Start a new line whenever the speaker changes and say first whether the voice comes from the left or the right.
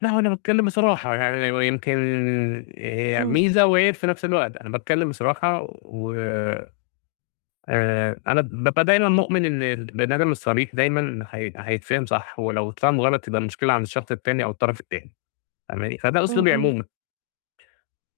left: لا، هو أنا باتكلم بصراحة يعني، ي يمكن، آآ،
right: إمم.
left: ميزة وعيب في نفْس الوقت، أنا باتكلم بصراحة، وآآ أنا بابقى دايمًا مؤمن إن البني آدم الصريح دايمًا ح حيتفهم صح، ولو اتفهم غلط يبقى المشكلة عند الشخص التاني، أو الطرف التاني فاهماني؟ فده
right: إمم،
left: أسلوبي
right: إمم.
left: عمومًا.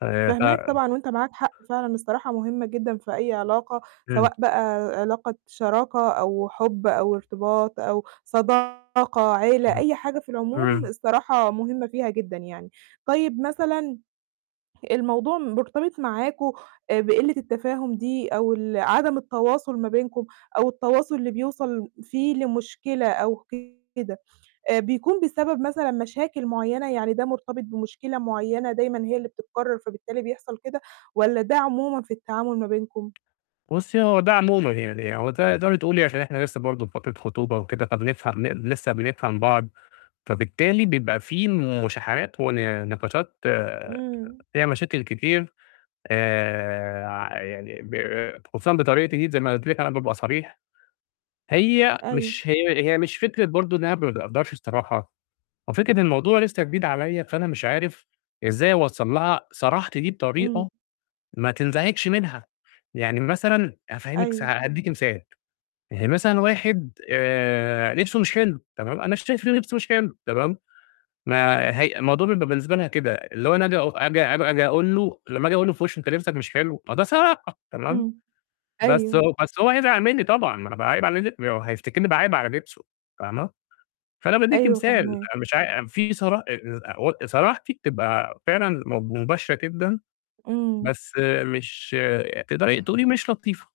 left: آآ، ف
right: فاهماك طبعًا وأنت معاك حق فعلًا، الصراحة مهمة جدًا في أي علاقة،
left: إمم.
right: سواء بقى علاقة شراكة أو حب أو ارتباط أو صداقة عيلة،
left: إمم،
right: أي حاجة في العموم،
left: إمم
right: الصراحة مهمة فيها جدًا يعني، طيب مثلًا، الموضوع مرتبط معاكم آآ بقِلة التفاهم دي أو ال عدم التواصل ما بينكم أو التواصل اللي بيوصل فيه لمشكلة أو كده بيكون بسبب مثلًا مشاكل معيّنة، يعني ده مرتبط بمشكلة معيّنة، دايمًا هي اللي بتتكرر، فبالتالي بيحصل كده، والّا ده عمومًا في التعامل ما بينكم؟
left: بُصي هو ده عمومًا يعني، هو ده تقدري تقولي عشان إحنا لسه برضه في فترة خطوبة وكده، فبنفهم نق لسه بنفهم بعض، فبالتالي بيبقى في مشاحنات ون نقاشات
right: إمم.
left: فيها مشاكل كتير، آآ، ع يعني ب خصوصًا بطريقتي دي، زي ما قُلت لِك أنا بابقى صريح، هي
right: أيوه
left: مش هي هي مش فكرة برضه إن أنا ما باقدرش الصراحة، هو فكرة الموضوع لسه جديد عليَّ، فأنا مش عارف إزاي أوصّل لها صراحتي دي
right: إمم.
left: بطريقة ما تنزعجش منها، يعني مثلًا أفهّمك سا
right: أيوه.
left: هادِّيكِ مثال يعني هي مثلًا واحد آآ لبسه مش حلو، تمام، أنا شايف إن لبسه مش حلو تمام، ما هي الموضوع بيبقى بالنسبة لها كده اللي هو أنا آجي أق آجي آجي أقول له، لمّا آجي أقول له في وشه لبسك مش حلو، ما ده صراحة، تمام،
right: امم،
left: بس
right: أيوه.
left: هو بس هو هيزعل مني طبعًا، ما أنا باعايب علي لب هو هيفتكرني باعايب على لبسه فاهمة؟ فأنا بادِّيكِ
right: أيوه
left: مثال،
right: فاهماك.
left: أنا مش عاي في صراحة [unintelligible] صراحتي بتبقى فعلًا م مباشرة جدًا،
right: إمم.
left: بس مش تقدري تقولي مش لطيفة.